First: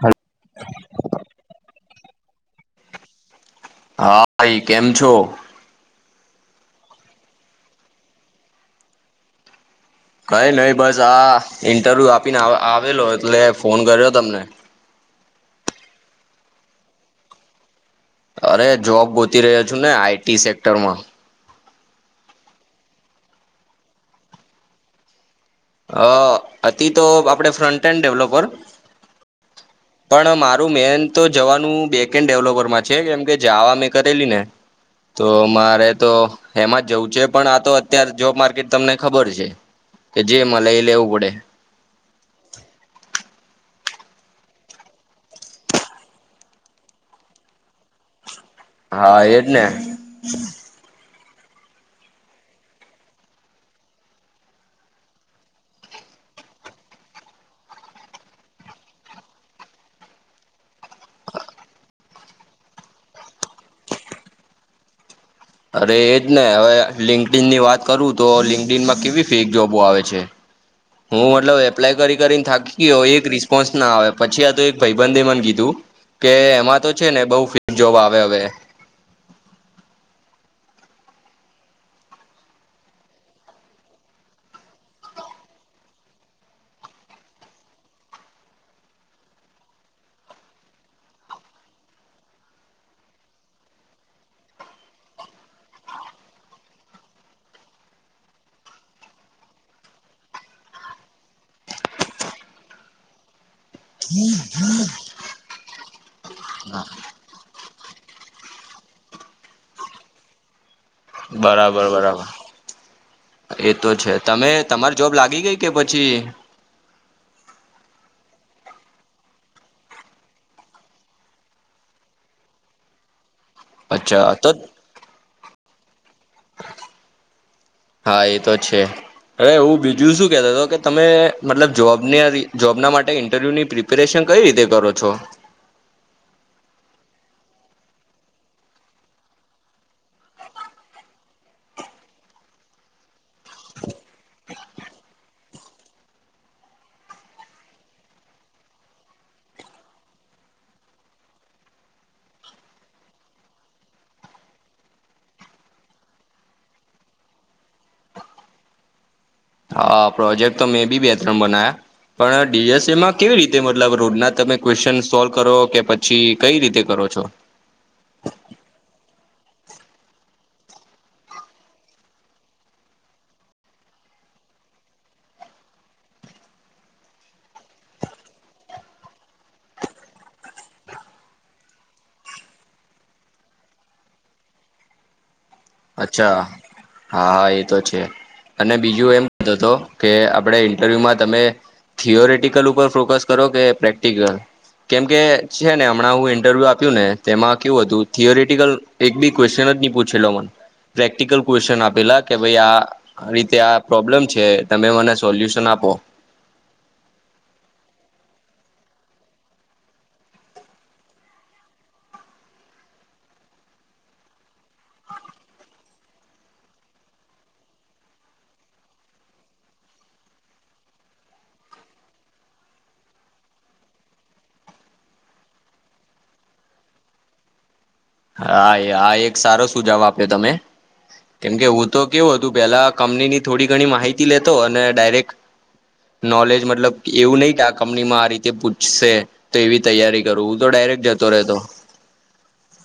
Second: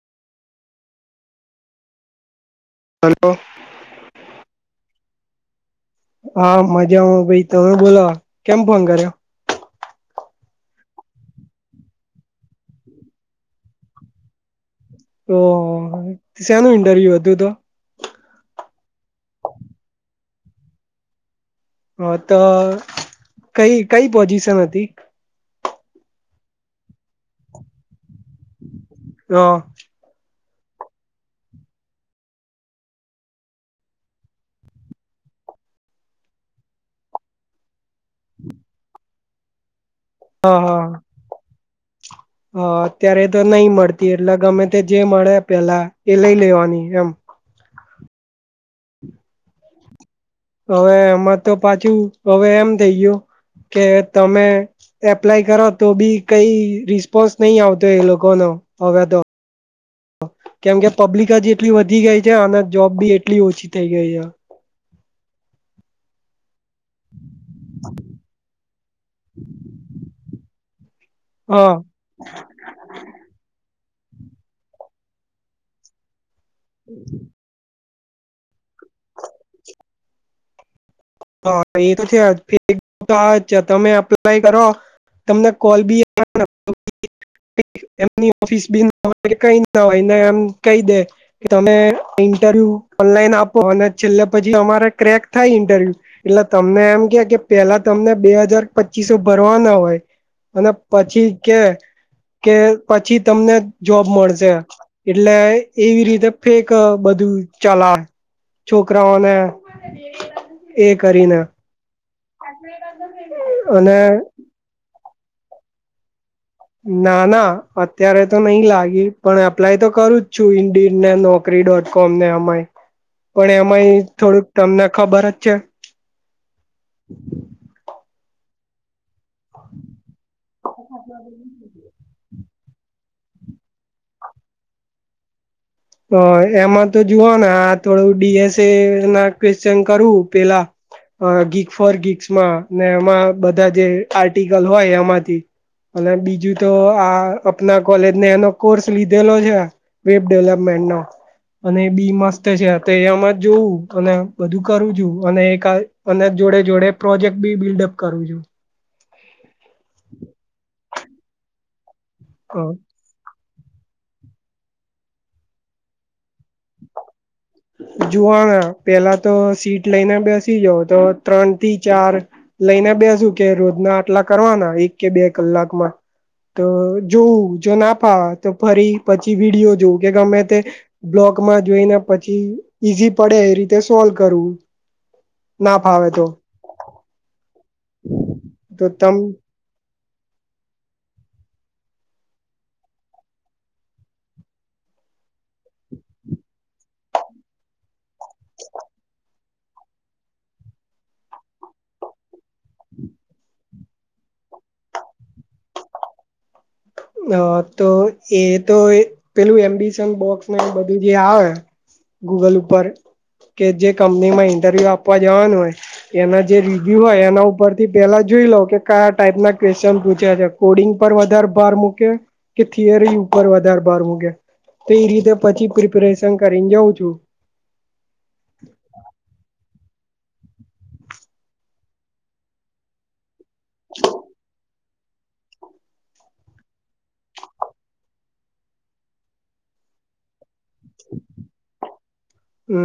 હા હલો હા ભાઈ કેમ છો? હા મજામાં ભઈ તમે બોલો કેમ ફોન કર્યા કઈ નહી બસ આ ઇન્ટરવ્યુ આપીને આવેલો એટલે ફોન કર્યો તમને તો શેનું ઇન્ટરવ્યુ હતું તો અરે જોબ ગોતી રહ્યો છું ને આઈટી સેક્ટરમાં હા તો કઈ કઈ પોઝિશન હતી. અ અતિ તો આપડે ફ્રન્ટન ડેવલોપ તો પણ મારું મેન તો જવાનું બેકેન્ડ ડેવલોપરમાં છે કેમ કે જાવા મેં કરેલી ને તો મારે તો એમાં જવું છે પણ આ તો અત્યારે જોબ માર્કેટ તમને ખબર છે. કે જે મલે ઈ લેવું પડે હ અત્યારે તો નહીં મળતી એટલે ગમે તે જે મળે પેલા એ લઈ લેવાની એમ હા એજ ને, હવે એમાં તો પાછું હવે એમ થઈ ગયુ કે તમે એપ્લાય કરો તો ભી કઈ રિસ્પોન્સ નહી આવતો એ લોકોનો. હવે તો કેમ કે પબ્લિક જ એટલી વધી ગઈ છે અને જોબ ભી એટલી ઓછી થઇ ગઈ યા. અરે એજ ને હવે લિંકડિનની વાત કરું તો લિંકડિનમાં કેવી ફેક જોબો આવે છે. હું મતલબ હા એપ્લાય કરી કરીને થાકી ગયો એક રિસ્પોન્સ ના આવે પછી આ તો એક ભાઈબધે મને કીધું કે એમાં તો છે ને બહુ જોબ આવે હવે હા એ તો છે ફેક તો આવે તમે અપ્લાય કરો તમને કોલ ભી [inaudible] [inaudible] [unintelligible] એમની ઓફિસ ભી ના હોય, કઈ ના હોય એમ કહી દે તમે ઇન્ટરવ્યુ ઓનલાઈન આપો અને છેલ્લે પછી અમારે ક્રેક થાય ઇન્ટરવ્યુ એટલે તમને એમ કે કે પેલા તમને બે હજાર, પચીસો ભરવાના હોય અને પછી કે કે પછી તમને જોબ મળશે એટલે એવી રીતે ફેક બધું ચલાય છોકરાઓને એ કરીને બરાબર બરાબર એ તો અને છે તમે તમાર જોબ લા લાગી ગઈ કે પછી ના ના અત્યારે તો નહી લાગી પણ એપ્લાય તો કરું જ છું [unintelligible] નોકરી ડોટ કોમ ને આમાં [inaudible] પણ એમાંય અચ્છા થોડુંક તો તમને ખબર જ છે. હા એ તો છે. અરે એવું બીજું શું કેતો હતો કે તમે મતલબ જોબને જોબના માટ તે ઇન્ટરવ્યુની પ્રિપેરેશન કઈ રીતે કરો છો? હ એમાં તો જોવુને આ થોડું ડી એસ એ ના ક્વેશ્ચન કરું પેલા. અ ગીક ફોર ગીસમાં ને એમાં બધા જે આર્ટિકલ હોય એમાંથી અને બીજું તો આ અપના કોલેજને એનો કોર્સ લીધેલો છે વેબ ડેવલપ મેન્ટ નો. અને એ બી મસ્ત છે એમાં જ જોવું અને બધું કરું છું અને એક અને જોડે જોડે પ્રોજેક્ટ બી બિલ્ડઅપ કરું છું. હા પ્રોજેક્ટ તો મેં બી બે ત્રણ બનાયા પણ હ ડી એસ એમાં કેવી રીત તે મતલબ રોડ ના તમે કવેસન સોલ્વ કરો કે પછી કઈ રીતે કરો છો. જુવાન પેલા તો સીટ લઈને બેસી જાવ તો ત્રણ થી ચાર લઈને બેસું કે રોજના આટલા કરવાના એક કે બે કલાકમાં. તો જોવું જો ના ફાવે તો ફરી પછી વિડીયો જોવું કે ગમે તે બ્લોગ [unintelligible] જોઈને પછી ઈઝી પડે એ રીતે સોલ્વ કરવું. ના ફાવે તો અચ્છા હા એ તો છે અને તો બીજું તમ એમ કહેતો તો કે આપણે ઇન્ટરવ્યુમાં તમે થીયોરેટિકલ ઉપર ફોકસ કરો કે પ્રેક્ટિકલ. કેમકે છે ને હમણાં હું ઇન્ટરવ્યુ આપ્યું ને તેમાં કેવું હતું થિયોરેટિકલ એક બી ક્વેશ્ચન [unintelligible] ની પૂછેલો મન પ્રેક્ટિકલ ક્વેશન આપેલા કે ભાઈ આ રીતે આ પ્રોબ્લેમ છે તમે મને સોલ્યુશન ના આપો. હ તો એ તો પેલું એમ્બિશન બોક્સ બધું જે આવે. ગૂગલ ઉપર. કે જે કંપની માં ઇન્ટરવ્યુ આપવા જવાનું હોય એના જે રિવ્યુ હોય એના ઉપર થી પેલા જોઈ લો કે કયા ટાઈપ ના ક્વેશ્ચન પૂછ્યા છે કોડિંગ પર વધારે ભાર મૂક કે કે થિયરી ઉપર વધારે ભાર મુકે. તે એ રીતે પછી પ્રિપરેશન કરીને જાઉં છું. હા એ આ એક સારો સુજાવ આપ જો તમે કેમકે હું તો કેવું હતું પેલા કંપની ની થોડી ઘણી માહિતી લેતો અને ડાયરેક્ટ નોલેજ મતલબ એવું નહી કે આ કંપનીમાં આ રીતે પૂછશે તેવી તૈયારી કરવું તો ડાયરેક્ટ જતો રહેતો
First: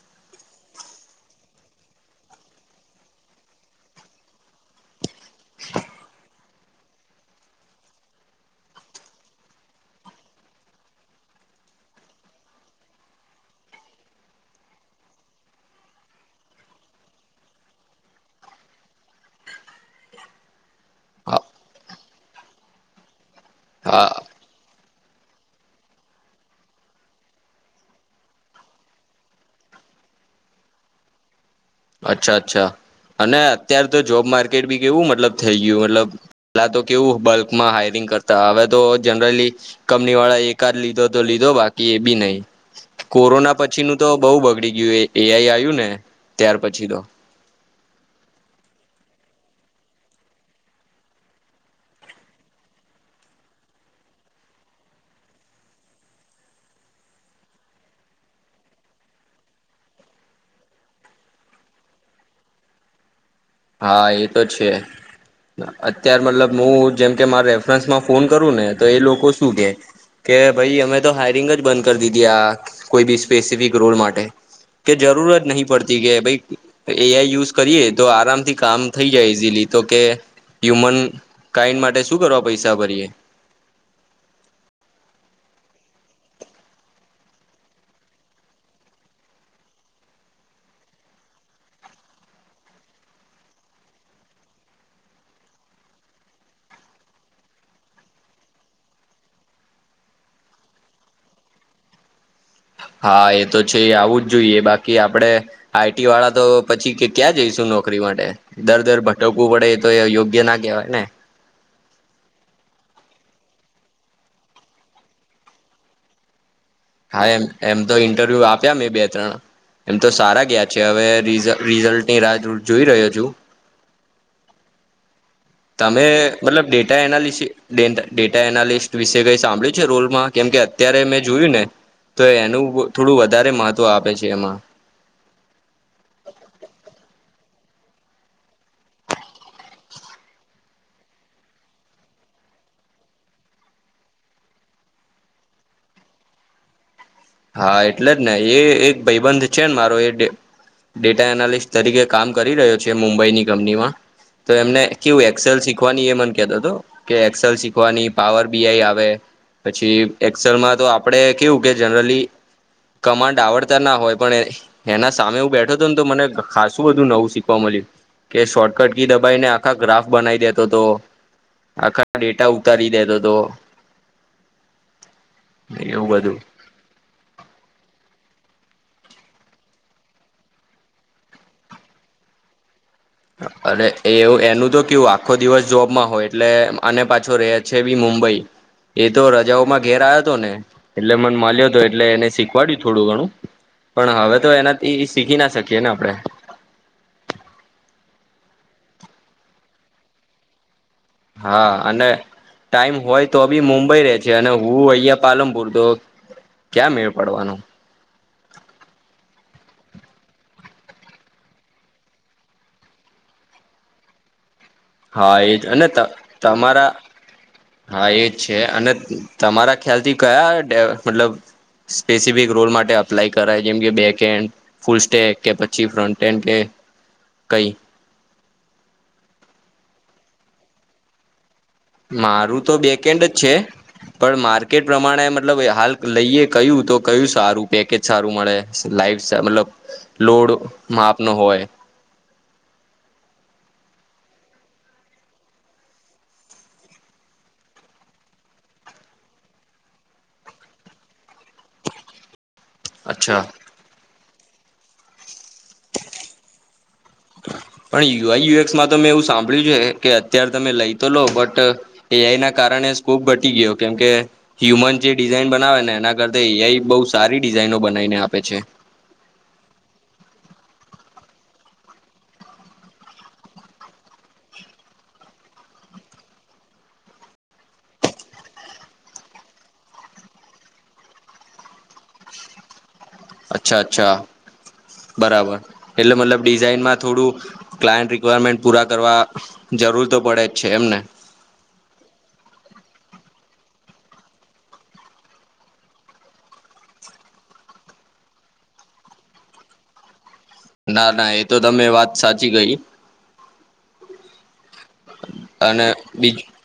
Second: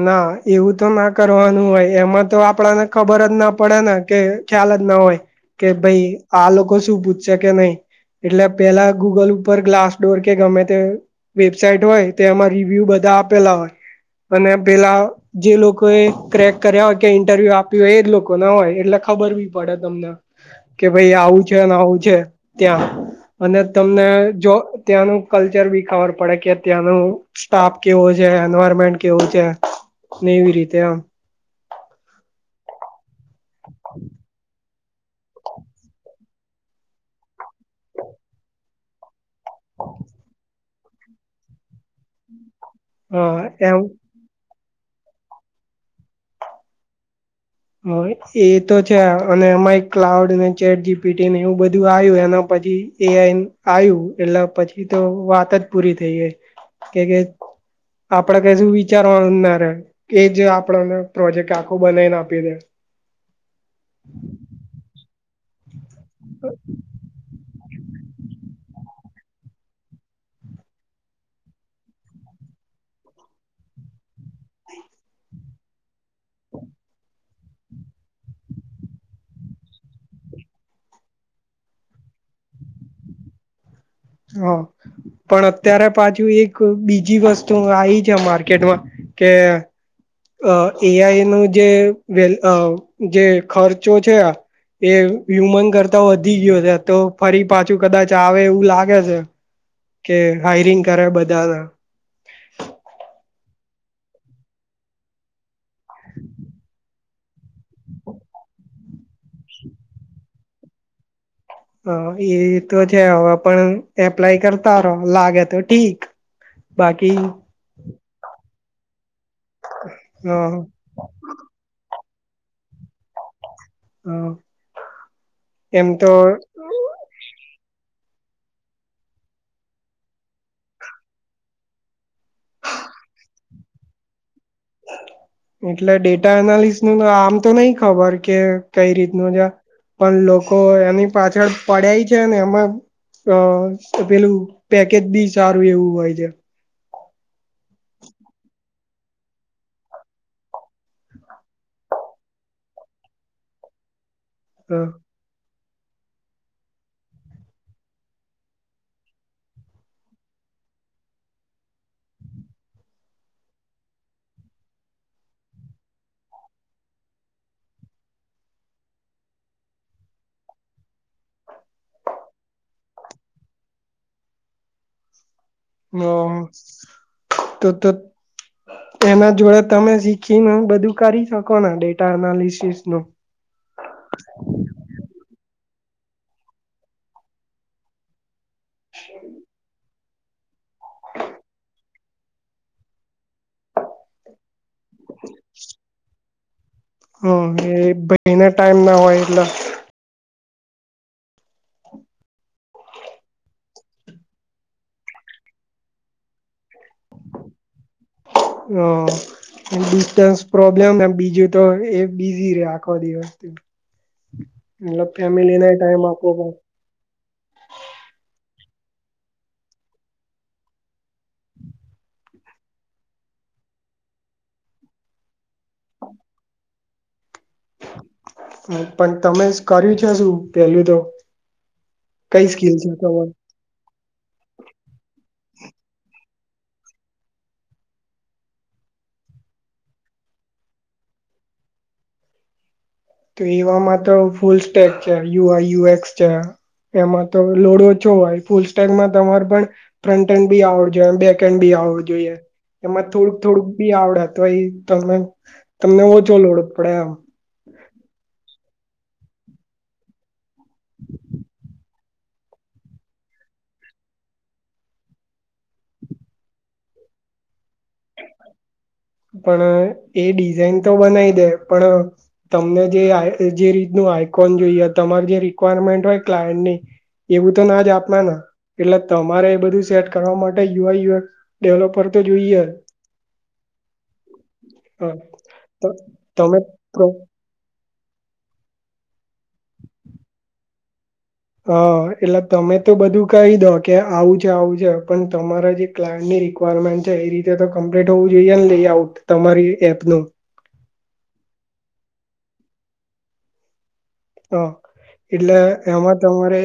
ના એવું તો ના કરવાનું હોય એમાં તો આપણા ને ખબર જ ના પડે ને કે ખ્યાલ જ ના હોય કે ભાઈ આ લોકો શું પૂછશે કે નહી એટલે પેલા ગૂગલ ઉપર ગ્લાસ ડોર કે ગમે તે વેબસાાઈટ હોય તે એમાં રિવ્યુ બધ તો આપેલા હોય. અને પેલા જે લોકોએ ક્રેક કર્યા હોય કે ઇન્ટરવ્યુ આપ્યું હોય એજ લોકો ના હોય એટલે ખબર ખબર બી પડે તમને. કે ભાઈ હા આવું છે અને આવું છે ત્યાં અને તમને હા જો ત્યાંનું કલ્ચર બી ખબર પડે કે ત્યાંનું સ્ટાફ કેવો છે એન્વારમેન્ટ કેવું છે આ ને એવી રીતે આમ. અચ્છા અચ્છા અને અત્યાર તો જોબ માર્કેટ બી કેવું મતલબ થઈ ગયું મતલબ પેલા તો કેવું બલ્કમાં હાયરિંગ કરતા હવે તો જનરલી કંપની વાળા એકાદ લીધો તો લીધો બાકી એ બી નહી. હા કોરોના પછી એમ નું તો બહુ બગડી ગયું એઆઈ આવ્યું ને ત્યાર પછી તો હ એ તો છે અને એમાં એક ક્લાઉડ ચેટ જીપીટીને એવું બધું આવ્યું એના પર પછી એ આવ્યું એટલે પછી તો વાત જ પૂરી થઈ ગઇ કે કે આપણે કશું વિચારવાનું ના રે એ જ આપણને પ્રોજેક્ટ આખો બનાવીને આપે પેરેન્સ હા એ તો છે અત્યાર મતલબ હું જેમ કે મારે પર્સનલ ફોન કરું ને તો એ લોકો શું કે કે ભાઈ અમે તો હાયરિંગ જ બંધ કરી દીધી આ કોઈ બી સ્પેસિફિક રોલ માટે કે જરૂરત નહીં પડતી કે ભાઈ એ આઈ યુઝ કરીએ તો આરામ કામ થઈ જાય ઈઝીલી તો કે હ્યુમન કાઈન્ડ માટે શું કરવા પૈસા ભરીએ હા પણ અત્યારે પાછુ એક બીજી વસ્તુ આવી છે માર્કેટમાં કે અ એ આઈનું જે વેલ અ જે ખર્ચો છે આ એ હ્યુમન કરતા વધી ગયો છે તો ફરી પાછું કદાચ આવે એવું લાગે છે કે હાઈરિંગ કરે બધાંના હા એ તો છે આવું જ જોઈએ બાકી આપડે આઈટી વાળા તો પછી ક્યાં જઈશ નોકરી માટે દર દર ભટકવું પડે એ તો એ યોગ્ય ના કહેવાય ને હ એ તો છે હવે પણ એપ્લાય કરતા રહો લાગે તો ઠીક બાકી હા એમ એમ તો ઇન્ટરવ્યુ આપ્યા મેં બે ત્રણ એમ તો હ હ સારા ગયા છે હવે રિઝલ્ટ રીઝલ્ટની રાહ જોઈ રહ્યો છું હ તમે મતલબ data analysis data data analyst વિશે કઈ સાંભળ્યું છે રોલમાં કેમ કે અત્યારે મેં જોયું ને તો એનું થોડું વધારે મહત્ત્વ આપે છે એમાં એટલે ડેટા એનાલિસનું આમ તો નહીં ખબર કે કઈ રીતનું છે પણ લોકો એની પાછળ પડાઈ છે ને એમાં અ પેલું પેકેજ બી સારું એવું હોય છે હા એટલે જ ને એ એક ભઈબંધ છે ને મારો એ ડે ડેટા એનાલિસ્ટ તરીકે કામ કરી રહ્યો છે મુંબઈની કંપનીમાં તો એમને કેવું એક્સેલ શીખ શીખવાની એ મન કેતો તો કે એક્સેલ શીખવાની પાવર બીઆઈ આવે પછી એક્સેલમાં તો આપડે કેવું કે જનરલી કમાન્ડ આવડતા ના હોય પણ એના સામે હું બેઠો તો ને તો મને ખાસું બધું નવું શીખવા મળ્યું. કે શોર્ટકટ કી દબાઈને આખા ગ્રાફ બનાવી દેતો તો. આખા ડેટા ઉતારી દેતો તો. હ અ તો ત. એના જોડે તમે શીખીને બધું કરી શકો ને ડેટા એનાલિસિસ નું અરે એવું એનું તો કેવું આખો દિવસ જોબમાં હોય એટલે અને પાછો રે છે બી મુંબઈ એ તો રજાઓમાં ઘેર આયો તો ને એટલે મન મલ્યો તો એટલે એને શીખવાડ્યું થોડું ઘણું પણ હવે તો એના એ શીખી ના શકીએ ને આપણેે હ એ ભઈને ટાઈમ ના હોય એટલે હા અને ટાઈમ હોય તો બી મુંબ બઈ રે છે અને હું અહિયાં પાલનપુર તો ક્યાં મેળ પડવાનું અને ડિસ્ટન્સ પ્રોબ્લેમ એમ બીજું તો એ બીઝી રે આખો દિવસ એટલે હા એજ ફેમિલીને અને ત ટાઈમ આપવો તમારા હા એજ છે અને તમારા ખ્યાલથી કયા ડે મતલબ સ્પેસિફિક રોલ માટે અપ્લાય કરાય જેમ કે બેકહેેન્ડ, ફૂલ સ્ટેક, કે પછી ફ્રન્ટ હેન્ડ કે કઈ હ પન તમે કર્યું છે શું પેલું તો? કઈ મારું તો સ્કીલ છે બેકેન્ડ જ તમારે છે, પણ માર્કેટ પ્રમાણે મતલબ હાલ લઈએ કયું તો કયું સારું પેકેજ સારું મળે લાઈફ સ મતલબ લો ડો માપનો હોય. તો એવામાં તો ફૂલ સ્ટેક છે, યુ. આઈ. યુ. એક્સ. છે. એમાં તો લોડો ચો હોય ફૂલ સ્ટેકમાં તમારે પણ ફ્રન્ટ એન્ડ બી આવડવો જો અને બેક હન્ડ બી આવડવું જોઈએ. એમાં થોડુંક અચ્છા થોડુંક બી આવડે તો ઈ તમે તમને ઓછો લોડો પડે એ પણ યુ. આઈ. યુ. એક્સ. માં તો મેં એવું સાંભળ્યું છે કે, અત્યારે તમે લઈ તો લો બટ એ. આઈ. ના કારણે સ્કોપ ઘટી ગયો કેમ કે હ્યુમન જે ડિઝાઇન બનાવે ને એના કરતા એ. આઈ. બહુ સારી ડિઝાઇનો બનાવીને આપે છે પણ એ ડિઝાઇન તો બનાઈ તેમ પણ તમને જે રીતનું આઈકોન જોઈએ તમારે જે રિક્વાયરમેન્ટ હોય [unintelligible] એવું તો ના જ આપ ના. એટલે તમારે એ બધું સેટ કરવા માટે U. I. U. X. Developer તો જોઈએ જ. અચ્છા અચ્છા હ બરાબર એટલે મતલબ તમે ડિઝાઇનમાં પ્રો થોડું ક્લાયન્ટ રિક્વાયરમેન્ટ પૂરા કરવા જરૂર તો પડે જ છે એમને. હ એટલે તમે તો બધું કહી દો કે આવું છે, આવું છે, પણ તમારા જે ક્લાયન્ટની રિકવારમેન્ટ છે એ રીતે તો કમ્પ્લીટ હોવું જોઈએ ને લેઆઉટ તમારી એપનુ. ના ના એ તો તમે વાત સાચી કઈ. હા એટલે એમાં બીજું તમારે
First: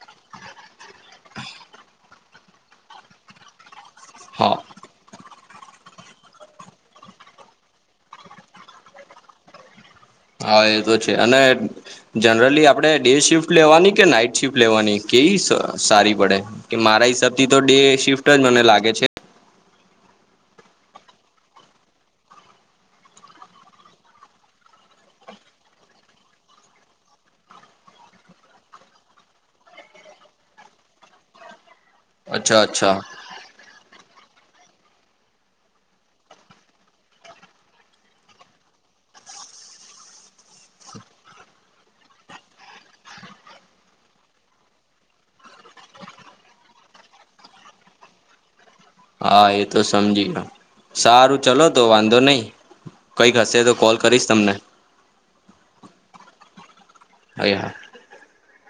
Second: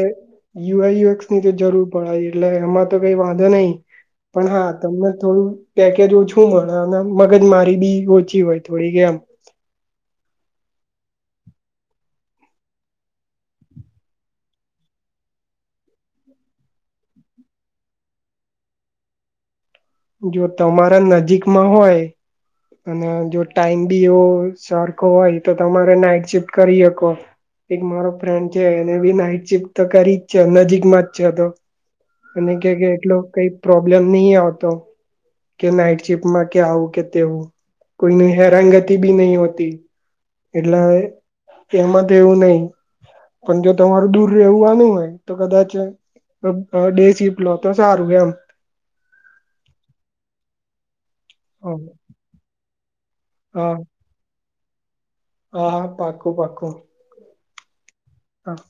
યુ. આઈ. યુ. એક્સ. ની તો જરૂર પડાય એટલે એમાં તો કઈ વાંધો નહિ. પણ હા તમને થોડું પેકેજ ઓછું મળે મગજ મારી બી ઓછી હોય થોડીક એમ. હા એ તો છે અને જનરલી આપણે ડે શિફ્ટ લેવાની કે નાઈટ શિફ્ટ લેવાની. કેવી સારી પડે કે મારા હિસાબથી તો ડે શિફ્ટ જ મને લાગે છે. જો તમારા નજીકમાં હોય અને જો ટાઈમ ભી એવો સરખો હોય તો તમારે નાઈટ શિફ્ટ કરી અકો. એક મારો ફ્રેન્ડ છે એને ભી નાઈટ શિફ્ટ તો કરી જ છે નજીકમાં જ છે તો અને અચ્છા કે કે અચ્છા એટલો કઈ પ્રોબ્લેમ નહી આવતો કે નાઈટ શિફમાં કે આવું કે તેવું કોઈની હેરાનગતિ ભી નહી હોતી એટલે હવે એમાં તો એવું નહી. પણ જો તમારું દૂર રેવાનું હોય તો કદાચ ડે સીફટ લો તો સારું એમ હા એતો સમજી ગયો, સારું ચલો હા તો વાંધો નહી. કંઈક હશે તો હા કોલ કરીશ તમને હા પાકું પાકું એ હા. હા.